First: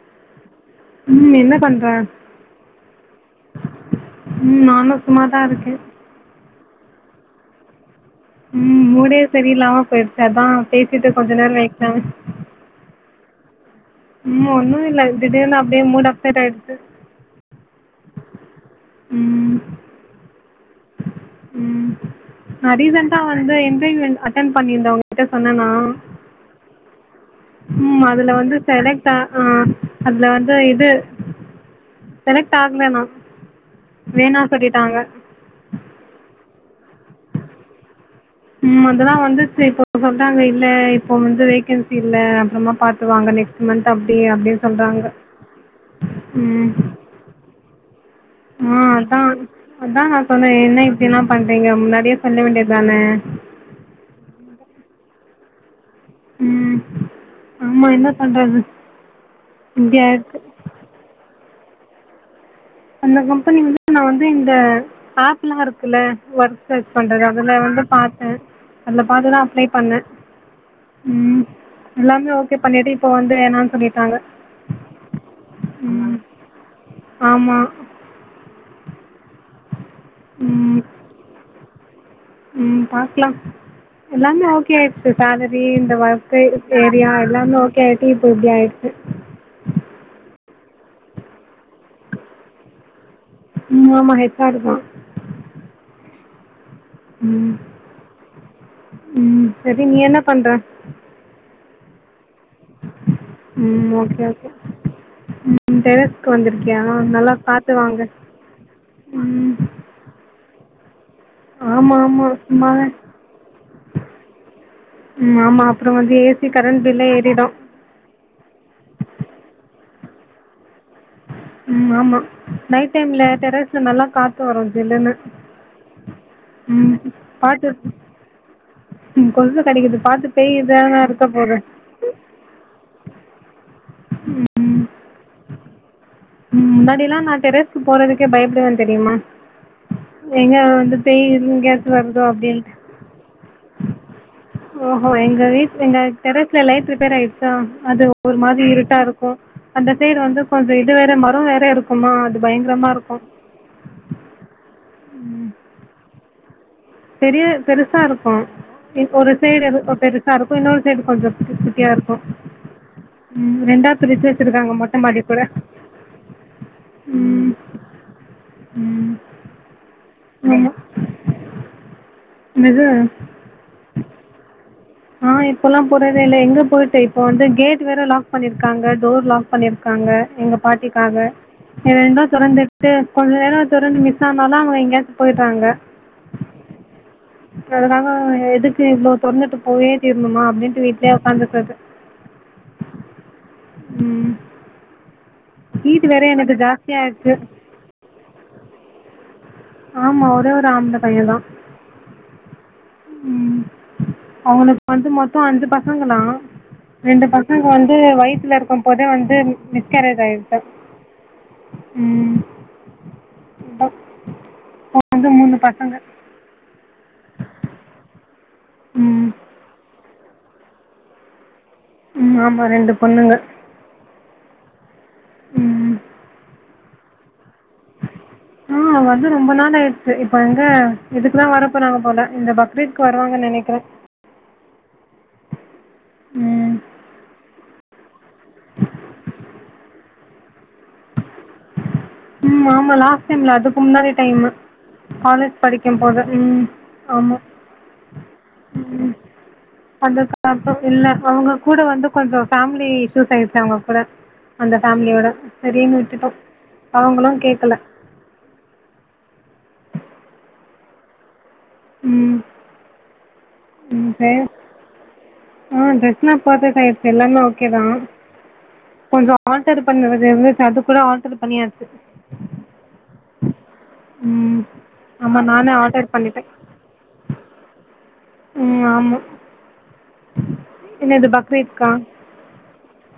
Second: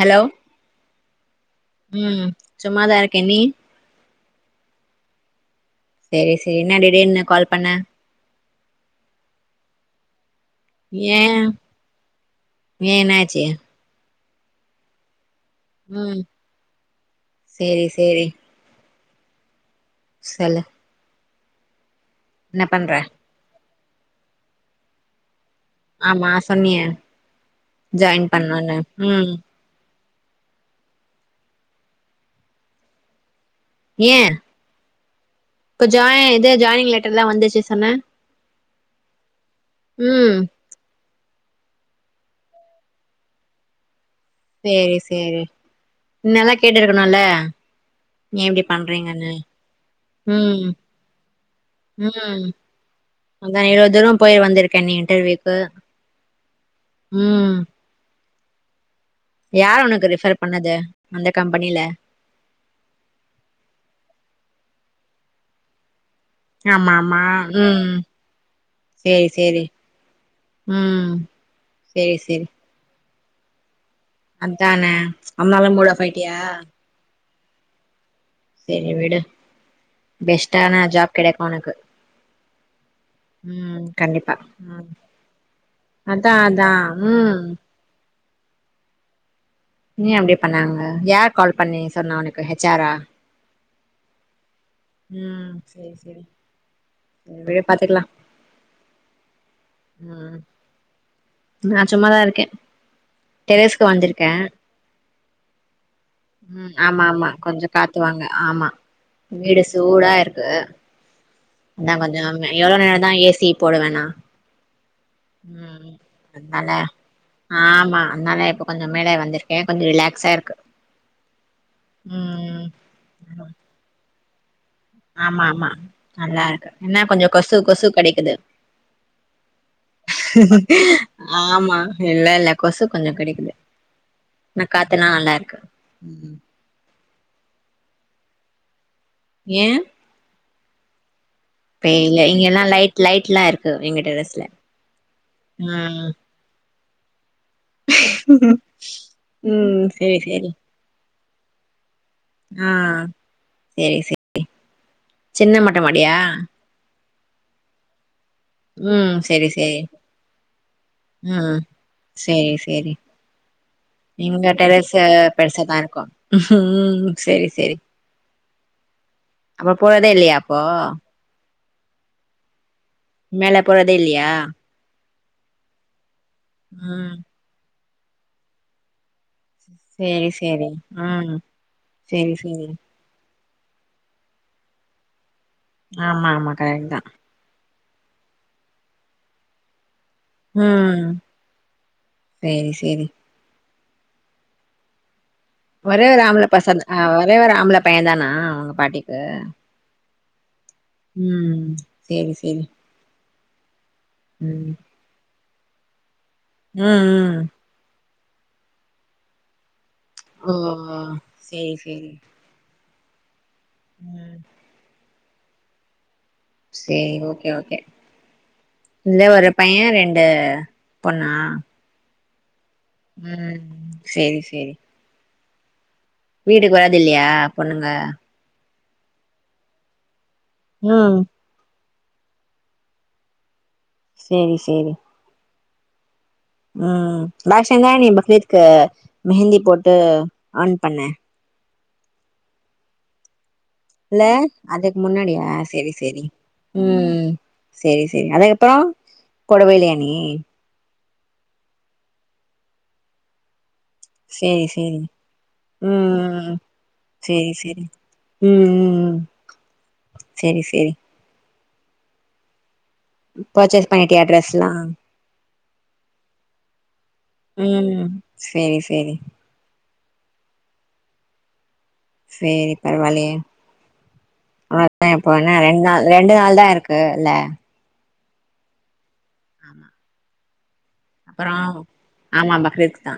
Hello ம் என்ன பண்ற ம் சும்மாதா இருக்க நீ ம் நானு சும்மாதா இருக்க சேரி சேரி என்ன திடீர்னு கால் பண்ண ம் மூடே சரியில்லாம போயிருச் அதா பேசிட்டு ஏ கொஞ்ச நேரொ வைக்லான்னு சே ம் ஒன்னு இல்ல திடீர்னு அப்டே ம் மூடப்ஸட் ஆயிட்ச்சு சேரி சேரி ம் சொல்லு ம் என்ன நா பண்ற ரீசன்ட்டா வந்து இன்டர்வியூன் அட்டன் பண்ணிர்ந்த உங்கிட்ட ஆமா சொன்னியே ம் அதுல ஜாயின் வந்து பண்ணோன்னு செலக்டா ம் ஹா அதுல வந்து இது செலக்ட் ஆகல நா ஏன் வேணா சொல்லிட்டாங்க இப்ப ஜாய் இது ஜாயினிங் லெட்டர்லா வந்துர்ச்சு சொன்ன ம் அதலா வந்துச்சு இப்ப ம் சொல்றாங்க இல்ல இப்போ வ ந்து வேக்கன்சி இல்ல அப்றமா பாத்துவாங்க நெக்ஸ்ட் மந்த் அப் அப்டி அப்டி சேரி சொல்றாங்க சேரி முன்னல்லா ம் கேட்டிருக்கணுல்ல ஏ இப்டி ஆஹ் அதா பண்றீங்கன்னு அதா நா சொன்னே ம் என்ன இப்டியெல்லா பண்றீங்க முன்னாடியே சொல்ல ம் வேண்டியதான அதா எவ்ளோ தூரோ போயி வந்திருக்க நீ இன்டர்வியூக்கு ம் ம் ஆமா என்ன பண்றது யார் இப்படி உனக்கு ஆயிடுச்சு ரெஃபர் பண்ணது அந்த கம்பனில அந்த கம்பனி வந்து நா வந்து இந்த ஆப்லா இருக்குல ஒர்க் சர்ச் ஆமா ஆமா பண்றது அதுல வந்து ம் பாத்த அதுல சேரி பாத்துதா சேரி அப்ளே பண்ண ம் சேரி எல்லாமே சேரி ஓகே பண்ணிட்டு இப்போ வந்து வேணான் சொல்லிட் அதான அனால மூடாஃப் ம் ஆய்ட்டியா ஆமா செரி விடு ம் பெஸ்ட்டான ஜாப் கெடைக்கு ஒனக்கு ம் பாக்லா கண்டிப்பா எல்லாமே ஓகே ம் ஆயிர்ச்சு சேலரி இந்த அதா ஒர்க் அதா ஏரியா ம் எல்லாமே ஓகே ஆயிட்டு இப் இப்டியாய்டுச்சு நீயே எப்டி பண்ணாங்க யார் கால் பண்ணி சொன்ன ஒனக்கு ஹெச்சாரா ம் ஆமா ஹெச்சாருதா உம் செரி செரி செர் ம் விடு பாத்துகுலா செரி நீ என்ன பண்ற நா சும்மாதா இருக்கே டெரேஸ்க்கு ம் ஓகே வந்திருக்கே ஓகே ம் டெரஸ்க்கு ம் வந்திருக்கியா ஆமா ஆமா நல்லா கொஞ்சோ காத்து வாங்க காத்துவாங்க ஆமா ம் வீடு சூடா இருக்கு அதா ஆமா கொஞ்சோ ஆமா நேரமே எவ்ளோ சும்மாவே நேரோந்தா ஏ சி போடுவே நா ம் ஆமா அப்றோ வந்து ஏ சி கரண்ட் பில்லே ஏறிடோ அ அத்னால இப்ப கொஞ்சோ மேலே வந்த்ருக்கே கொஞ்சோ ரிலாக்ஸா இருக்கு ம் ஆமா ம் நைட் டைம்ல டெரஸ்ல நல்லா காத்து வரோம் ஆமா ஆமா நல்லா இருக்கு ம் என்ன கொஞ்சோ கொசு பாத்து கொசு கடிக்குது ம் கொசு கடிக்குது பாத்து பேய் தான இருக்க போது ஆமா இல்ல இல்ல கொசு கொஞ்சோ கடிக்குது இன்ன காத்துலா நல்லா இருக்கு ம் முன்னாடிலா நா டெரஸ்கு போறதுக்கே பயப்படுவே தெரியுமா எங்க வந்து பேய் எங்கயாச்சு பேயு இல்ல வருதோ இங்கலா அப்டின்ட்டு லைட் லைட்லா இருக்கு இங்க டெரெஸ்ல ஓஹோ எங்க வீட் எங்க டெரெஸ்ல லைட் ரிப்பேர் ஆய்ருச் சா அது ஒருமாரி இருட்டா இருக்கோ ம் அந்த சைடு சேரி வந்து சேரி கொஞ்சோ இதுவேற மரோ வேற இருக் குமா அது ஆ பயங்கரமா இருக்கோ சேரி சேரி ம் சின்ன மொட்ட மாடியா பெரிய பெருசா இருக் கோ ம் ஒரு சேரி சேய்டு எது சேரி பெருசா இருக்கோ இன்னோரு சேய்டு கொஞ்சோம் ம் குட் குட்டியா இருக்கோ சேரி சேரி ம் ரெண்டா பிரிச்சு எங்க வெச்சிருக்காங்க டெரஸ்ஸு மொட்டமாடி கூட பெருசாதா இருக்கு ம் ம் அப்போ போறதே இல்லையா அப்போ என்னத் மேல போறதே இல்லையா ஆ இப்பலா போறதே இல்ல எங்க போயிட்டு ம் இப்ப வந்து கேட் வேற லாக் பண்ணிருக்காங்க டோர் லாக் பண்ணிருக்காங்க சேரி எங்க சேரி பாட்டிக்காக ம் இங்க ரெண்டோ சேரி சேரி தொறந்துட்டு கொள்ள கதவ தொறந்து மிஸ் ஆனாலோ அவுங்க எங்கயாச்சு ஆமா ஆமா கரெக்ட்டு தா அதனால எதுக்கு இவ்ளோ தொறந்துட்டு போயி தீர்னுமா அப்டின்ட்டு ம் வீட்லயே ஒக்காந்துக்கறது சேரி சேரி ம் ஹீட் ஒரே ஒரு வேற ஆம்பள எனக்கு பசங்க அ ஜாஸ்தியாயிடுச்சு ஒரே ஒரு ஆம்பள பையந்தானா உங்க பாட்டிக்கு ஆமா ஒரே ஒரு ஆம்பள பையன் தான் ம்ம் சேரி சேரி ம் அவுங்குளுக்கு வந்து மொத்தோ அஞ்சு பசங்களா ம் ரெண்டு ம் பசங்க வந்து வயித் துல இருக்கும்போதே வந்து மி மிஸ்கரேஜ் ஓ ஆயிடுச்சா சேரி சேரி ம் இப்ப ம் இப்ப வந்து மூணு பசங்க செரி ஓகே ஓகே இல்ல ம் ஒரு பைய ரெண்டு பொண்ணா ம் ஆமா ரெண்டு பொண்ணுங்க ம் சேரி சேரி ம் வீட்டுக்கு வரதுல்லையா பொண்ணுங்க அ வந்து ரொம்ப நாளாயிருச்சு இப்ப எங்க ம் இதுக்குலா வர போறாங்க போல இந்த பக்ரீ்த்க்கு வருவாங்க நெனைக்கறே சேரி சேரி ம் ம் [unintelligible] நீ பக்ரீத்க்கு மெஹந்தி போட்டு ஆன் பண்ண ம் ஆமா லாஸ்ட் டைம்ல அதுக் கு முன்னாடி இல்ல டைமு அதுக்கு முன்னாடியா காலேஜ் சேரி படிக்கம் போது சேரி ம் ம் ஆமா சேரி செரி அதா எப்போ ம் கோடவே இல்லயா நீ அவுங்க கூட வந்து கொஞ்சொ ஃபேமிலி இஷ்யூஸ் ஆய்ருச்சு அவங்க கூட சேரி அந்த சேரி ஃபேமிலியோட சரினு விட்டுட்டோ. அவங்களு செரி கேக்கல செரி ம் ம் இ செரி ம் ம் பர்ச்சேஸ் ம் பண்ணிட்டியா சரி ட்ரெஸ்லா ஆ டிரஸ்ல்லா பெர்பக்ட்டா எடுத்துட்டே எல்லாமே ஓகேதா ம் சேரி சேரி கொஞ்சோ ஆல்டரு பண்ணுறது வந்துட் அது கூட ஆர்டர் பண்ணியாச் சேரி பரவால்லியே ம் ஆ அதா எப்ப ஆமா என்ன நானே ரெண்டு நாள் ஆல்டர் ரெண்டு பண்ணிட்டே நாள் தான இருக்கு இல்ல ம் ஆமா ஆமா என்னது அப்புறோ பக்ரீத்க்கா ஆமா பக்ரீத்க்கு தா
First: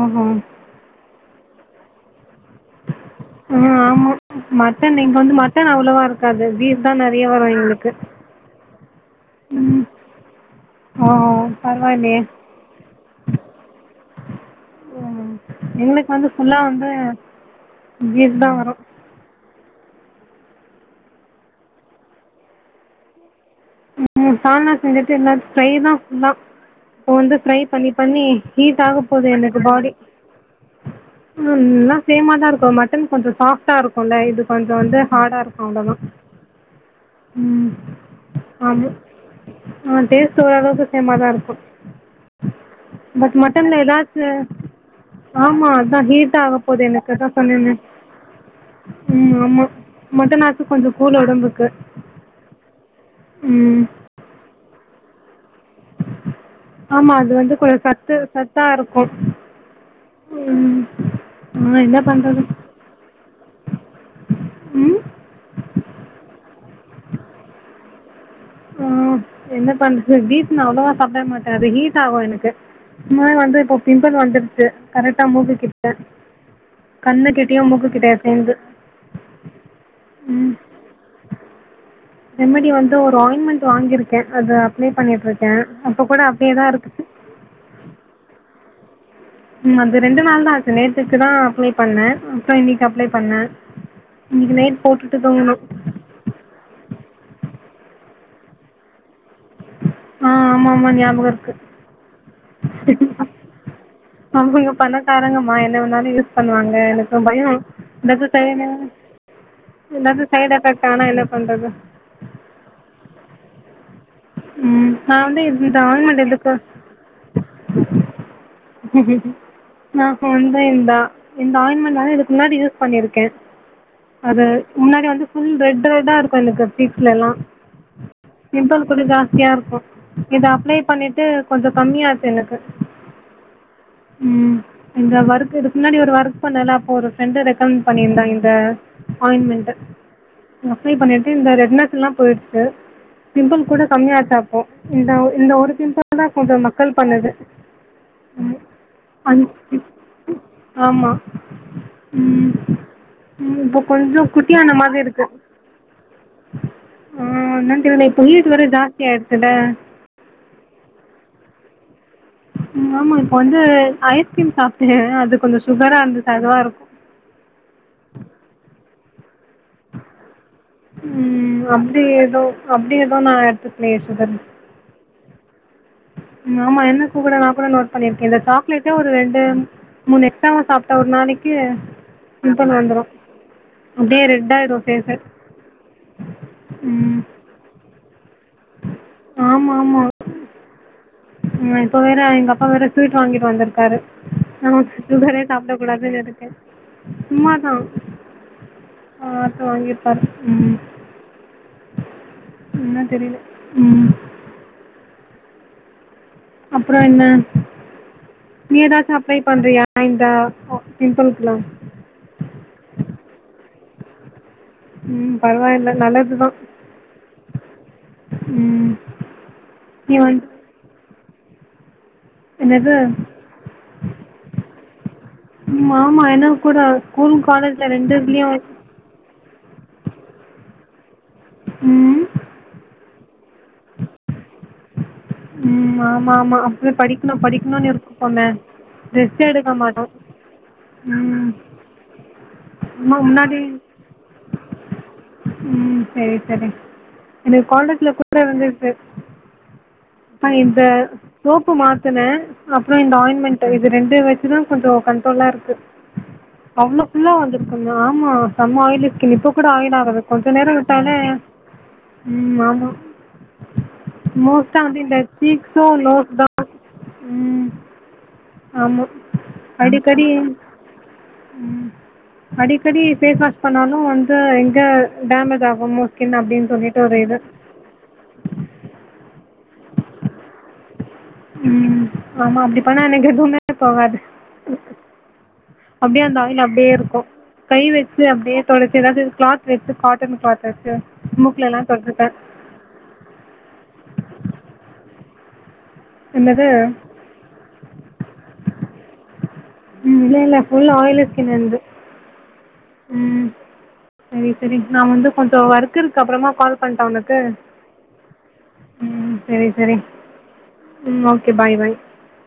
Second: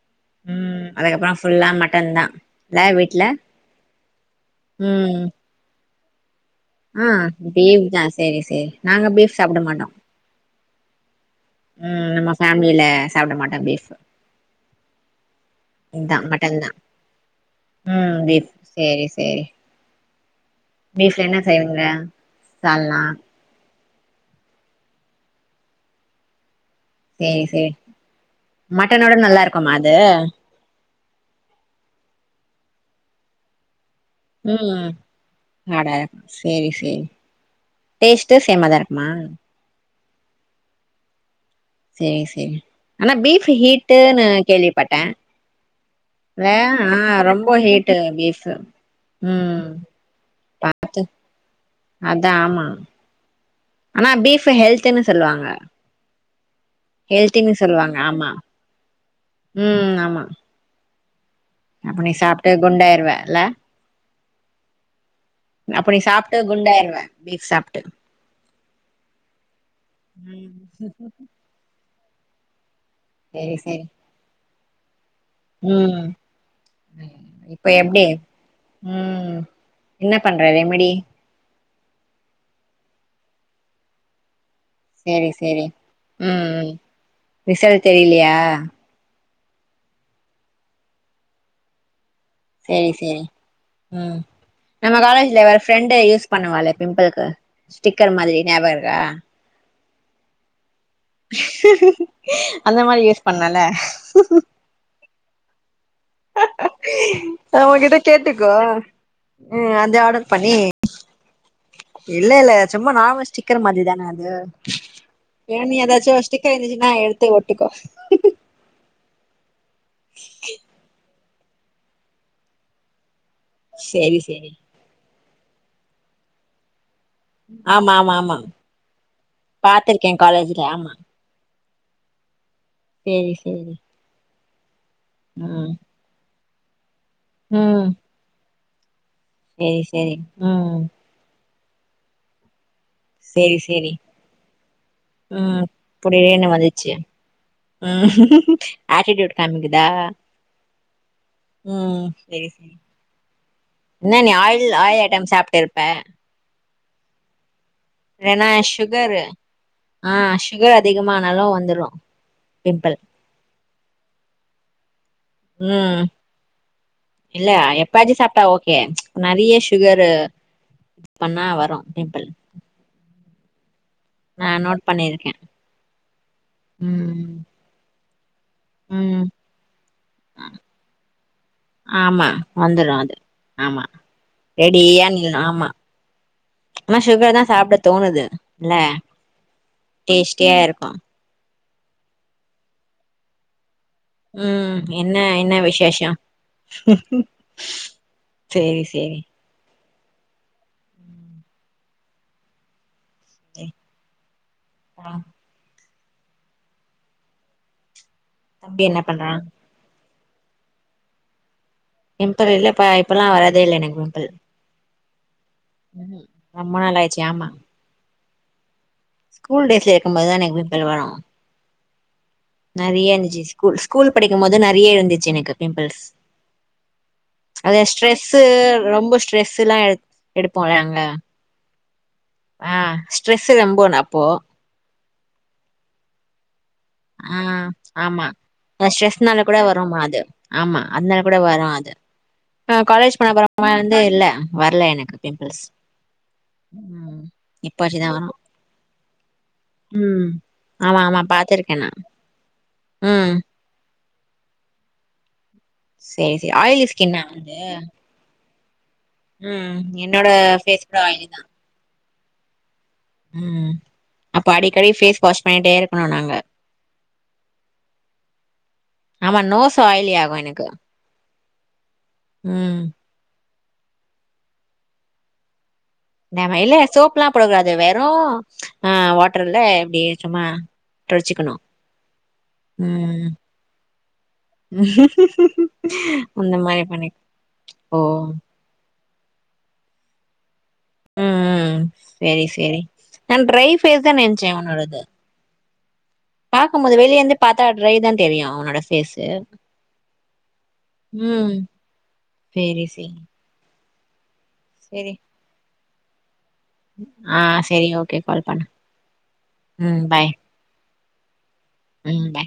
ம்ஹும் ம் அதுக்கப்புறோ ஃபுல்லா மட்டன்தா ம் ஆமா மட்டன்தா இங்க ம் வந்து மட்டன் அவ்ளவா இருக் காது பீஃப்தா ஆ நெறைய வரு பீஃப் எங்களுக்கு தா சேரி சேரி நாங்க பீஃப் ம் சாப்டமாட்டோ. ஓ ம் பரவாயில்லையே நம்ம ஃபேமிலில சாப்டமாட்டோ பீஃப் ம் எங்களுக்கு இதா வந்து மட்டன்தா ஃபுல்லாக வந்து ம் பீஃப் தான் வரும் சேரி சேரி பீஃப்ல என்ன செய்வீங்க சால்னா ம் சால்னா செஞ்சுட்டு எல்லா ஃப்ரை தா ஃபுல்லா இப்ப வந்து சேரி ஃப்ரை சேரி பண்ணி பண்ணி ஹீட் ஆக மட்டனோட போது நல்லா எனக்கு இருக்குமா பாடி அது எல்லா சேமாதா இருக்கூ மட்டன் கொஞ்சோ சாஃப்டா இருக் குல்ல இது கொஞ்சோ ம் வந்து ஹார்டா இருக்கு அட அவ்ளோதா ம் டேஸ் சேமாதா ஆமாம் இருக்குமா? ஆ டேஸ்ட் ஓரளவுக்கு சேமாதா இருக்கு சேரி சேரி ஆனா பட் பீஃப் மட்டன்ல ஹீட்டுன்னு எதாச்சு கேள்விப்பட்டே ஆமா நா ஹீட் இல்ல ஆக போது ஆ எனக்குதா ரொம்ப சொன்னேன ஹீட்டு பீஃபு ம் ஆமா மட்டனாச்சு கொஞ்சோ பாத்து கூல் ஒடம்புக்கு அதா ஆமா ம் ஆனா பீஃப் ஹெல்த்துன்னு சொல்லுவாங்க. ஆமா அது வந்து ஹெல்த்தின்னு கொஞ்சோ சொல்லுவாங்க சத்து ஆமா சத்தா இருக்கு ம், ஆமா. ம் ஆ அப்ப என்ன நீ பண்றது சாப்ட்டு குண்டாயிருவ இல்ல ம் அப்ப நீ சாப்ட்டு குண்டாய்ருவே பீஃப் சாப்ட்டு ஆ என்ன பண்றது பீஃப் ம் நா அவ்ளோவா சாப்ட மாட்டே அது ஹீட் ஆகும் எனக்கு சும்மாவே செரி வந்து இப்போ செரி பிம்பிள் வந்துருச்சு கரெக்டா மூக்கு கிட்ட ம் கண்ணு கிட்டயு இப்ப மூக்கு எப்டி கிட்டயு சேந்து ம் என்ன பண்ற ம் ரெமடி ரெமடி வந்து ஒரு ஆயின்மெண்ட் வாங்கிருக்கே அது அப் ப்ளே செரி பண்ணிட்டுருக்கே செரி அப்ப கூட ம் அப்டியேதா ம் இருக்குது ரிசல்ட் தெரிலையா ம் அந்து ரெண்டு நாள்தா ஆச்சு நேத்துக்குதா அப்ளே பண்ணே இப்ப இன்னைக்கி செரி அப்ளே செரி பண்ணே ம் நம்ம காலேஜ்ல வேற ஃப்ரெண்டு யூஸ் பண்ணுவாலே பிம்பிள்க்கு ஸ்டிக்கர் மாதிரி நியாபக இருக்கா? ஆ ஆமாமா ஞாபகம் இருக்கு அந்த மாரி யூஸ் பண்ணல தம்பிங்க பணக்காரங்கம்மா எத வேணாலு யூஸ் பண்ணுவாங்க எனக்கு ஒரு பயோ அவங்ககிட்ட கேட்டுக்கோ [unintelligible] ம் அது என்னாது ஆர்டர் சைடு் பண்ணி எஃபெக்ட் ஆனா என்ன பண்றது ஏ நீ இந்த ஏதாச்சு ஆயின்மெண்ட் ஒரு எதுக்கு ஸ்டிக்கர் இருந்துச்சுன்னா எடுத்து ஒட்டிக்கோ நா [unintelligible] இந்த ஆயின்மெண்ட் இதுக்கு முன்னாடி யூஸ் பண்ணிருக்க சேரி அது சேரி முன்னாடி வந்து ஃபுல் ரெட் ரெட்டா இருக்கு எனக்கு ஃபேஸ்லலா ஆமா ஆமா ஆமா பிம்பிள் கொஞ்சோ ஜாஸ் தியா இருக்கு பாத்திருக்கே இத காலேஜ்ல அப்ளே ஆமா பண்ணிட்டு கொஞ்சோ கம்மியாச்சு எனக்கு சேரி சேரி ம் இந்த ஒர்க் ம் இதுக்கு முன்னாடி ஒரு ஒர்க் பண்ணேல அப்போ ஒரு ஃப்ரெண்ட ரெக்கமெண்ட் ம் பண்ணியிருந்தா இந்த ஆயின்மெண்ட்டு சேரி சேரி ம் அப்ளே பண்ணிட்டு இந்த ரெட்னஸ்லா போயிருச்சு சேரி சேரி கம்மியாச்சு அப்போ இந்த இந்த ம் ஒரு பிம்பிள்தா புடின்னு கொஞ்சோ வந்துச்சு மக்கல் பண்ணுது ம் ஆட்டிட்யூட் அந் காமிக்குதா ஆமா ம் சேரி சேரி ம் இப்போ என்ன கொஞ்சோ நீ ஆயில் குட்டியான மாதிரி ஆயில் இருக்கு ஐட்டம் சாப்ட்டுருப்ப ஆ என்னென் தெர்ல இப்போ [unintelligible] ஜாஸ் சுகரு ஆ ஷுகர் அதிகமானாலு வந்துரு ம் பிம்பிள் ஆமா இப்ப வந்து ஐஸ்கிரீம் சாப்ட்ட ம் இல்ல எப்பாச்சு சாப்ட்டா ஓகே நெறைய சுகரு ம் அப்டி ஏதோ அப்டி ஏதோ நா எடுத்துக் நா நோட் பண்ணியிருக்க ம் ஆமா என்னக்கு கூட நா கூட நோட் பண்ணிருக்க இந்த சாக்லேட்டே ஒரு ம் ரெட்டு மூனு எக்ஸ்ட்ராவா சாப்ட்டா ஒரு நாளைக்கு ஆமா பிம்ப்பிள் வந்துரு அது ஆமா அப்டியே ரெட் ஆயிடு ரெடியா ஃபேஸு நீ ஆமா ஆனா ம் சுகர்தா சாப்புடக் தோணுது இல்ல ஆமா ஆமா டேஸ்ட்டியா இருக்கும் ம் இப்ப வேற எங்க அப்பா வேற ஸ்வீட் வாங்கிட்டு வந்திருக் காரு ம் நமக்கு என்ன சுகரே என்ன சாப்புடக் விசேஷோ கூடாதுன்னு இருக்கு சும்மாதா சேரி சேரி ஆ அது வாங்கிருகாரு ம் என்ன தெரியல ம் ஆ அப்புறம் என்ன நீ தம்பி என்ன ஏதாச்சும் பண்றா அப்ளை பண்றியா இந்த பிம்ப்பிளுக்குலா பிம்ப்பிள் இல்லப்ப இப்பல்லா வரதே இல்ல எனக்கு பிம்ப்பிள் ம் பரவாயில்ல நல்லதுதா நாள் ஆயிடுச்சு ஆமா ம் ஸ்கூல் டேஸ்ல இருக்கும் நீ போதுதா வந் எனக்கு பிம்ப்பிள் வரு என்னது நெறைய இருந்துச்சு ஸ்கூல் ஸ்கூல் படிக்கும் போது நெறைய இருந்துச்சு எனக்கு ம் பிம்ப்பிள்ஸ் ஆமா எனக்கு கூட ஸ்கூல் அதா காலேஜ்ல ரெண்டு ஸ்ட்ரெஸ்ஸு இதுலயு ரொம்ப ஸ்ட்ரெஸ்ஸுல்லா எடுத் எடுப்போல அங்க ம் ஆ ஆ ஸ்ட்ரெஸ்ஸு ரொம்போ அப்போ ம் ஆமா ஆமா அப்பவே படிக்கணும் படிக்கணுன்னு இருக்குப்போம அதா ஸ்ட்ரெஸ்னால கூட வரும்மா அது ஆமா அதனால கூட ம் வரும் அது நா ஆமா காலேஜ் முன்னாடி பண்ணப்பறமா இருந்து இல்ல வர்ல எனக்கு பிம்ப்பிள்ஸ் ம் சரி சரி எனக்கு காலேஜ்ல கூட வந்துருக்கு ம் நா இந்த ஆமா ஆமா சோப்பு பாத்துருக்கே நா மாத்துன அப்புற இந்த ம் ஆயின்மெண்ட்டு இது ரெண்டு வச்சுதா கொஞ்ச கண்ட்ரோலா இருக்கு சேரி சேரி ஆயிலி அவ்ளோ ஸ்கின்னா ஃபுல்லா வந்து வந்துருக்கு ஆமா செம்ம ஆயிலு க்கு இப்ப கூட ம் ஆயில் ஆகுது என்னோட கொஞ் நேர ஃபேஸ் கூட விட்டாலே ஆயிலி தா ம் ஆமா ம் அப்ப மோஸ்ட்டா அடிக்கடி வந்து இந்த ஃபேஸ் வாஷ் பண்ணிட்டே ஸ்னீக்கு இருக்கணு நாங்க நோஸ்தா ம் ஆமா நோஸ் அடி ஆயிலி கடி ஆகு எனக்கு ம் ம் அடிக்கடி ஃபேஸ் வாஷ் பண்ணாலு வந்து எங்க டேமேஜ் ஆ நம இல்ல சோப்லா போடக்கூடாது வெறு ஆஹ் வாட்டர்ல இப்டி சும்மா தொடச்சிக்கணு ம் ஆமா அப்டி பன்னா ம் எனக்கெதுமே போகாது அப்டியே அந்த ஆயில் மாரி அப்டியே பண்ணி இருக்கு கை ஓ வெச்சு அப்டியே தொடச்சு எதாது கிளாத் வெச்சு காட்டன் க்ளாத் ம் ம் சேரி சேரி நா ட்ரை ஃபேஸ் தா நென்ச்சே உன்னோடது என்னது பாக்கும்மோது வெளியேந்து பாத்தா ட்ரை தா தெரியு ஒன்னோட ஃபேசு ம் இல்ல இல்ல ஃபுல் ஆய்லு ஸ்கின் என்து சேரி சேரி ம் சரி சரி நா சேரி வந்து கொஞ்சோ வர்க் இருக்கு அப்றமா கால் பண்ட்டா ஒனக்கு ஆ சேரி ஓகே கால் பண்ணு ம் சரி சரி ம் பாய் ம் ஓகே பாய் பாய் ம் பாய்